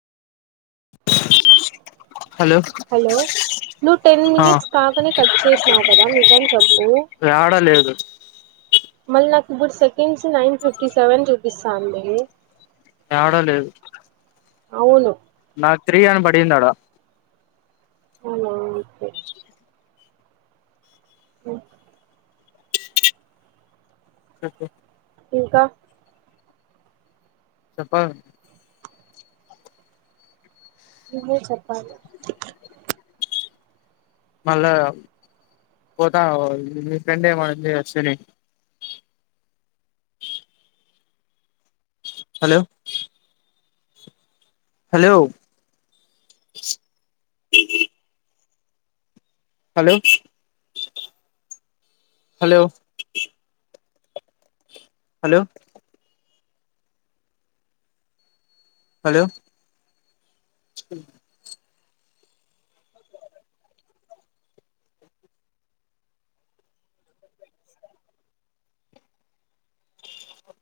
Hello hello నువ్వు ten ఆ minutes కాకనే కట్ చేసినావు కదా నిజం చెప్పు యాడ లేదు మల్లా నాకు ఇప్పుడు సెకండ్స్ నైన్ ఫిఫటీ సెవన్ చూపిస్తాంది రావడం లేదు అవును నా త్రీ అన్న బడింది ఆడ అవునా ఒకే ఓ ఓకే ఇంకా చెప్పా ఇే చెప్పాలి మళ్ళా పోతావ మీ ఫ్రెండ్ ఏమంది. Ashwini hello hello hello hello hello hello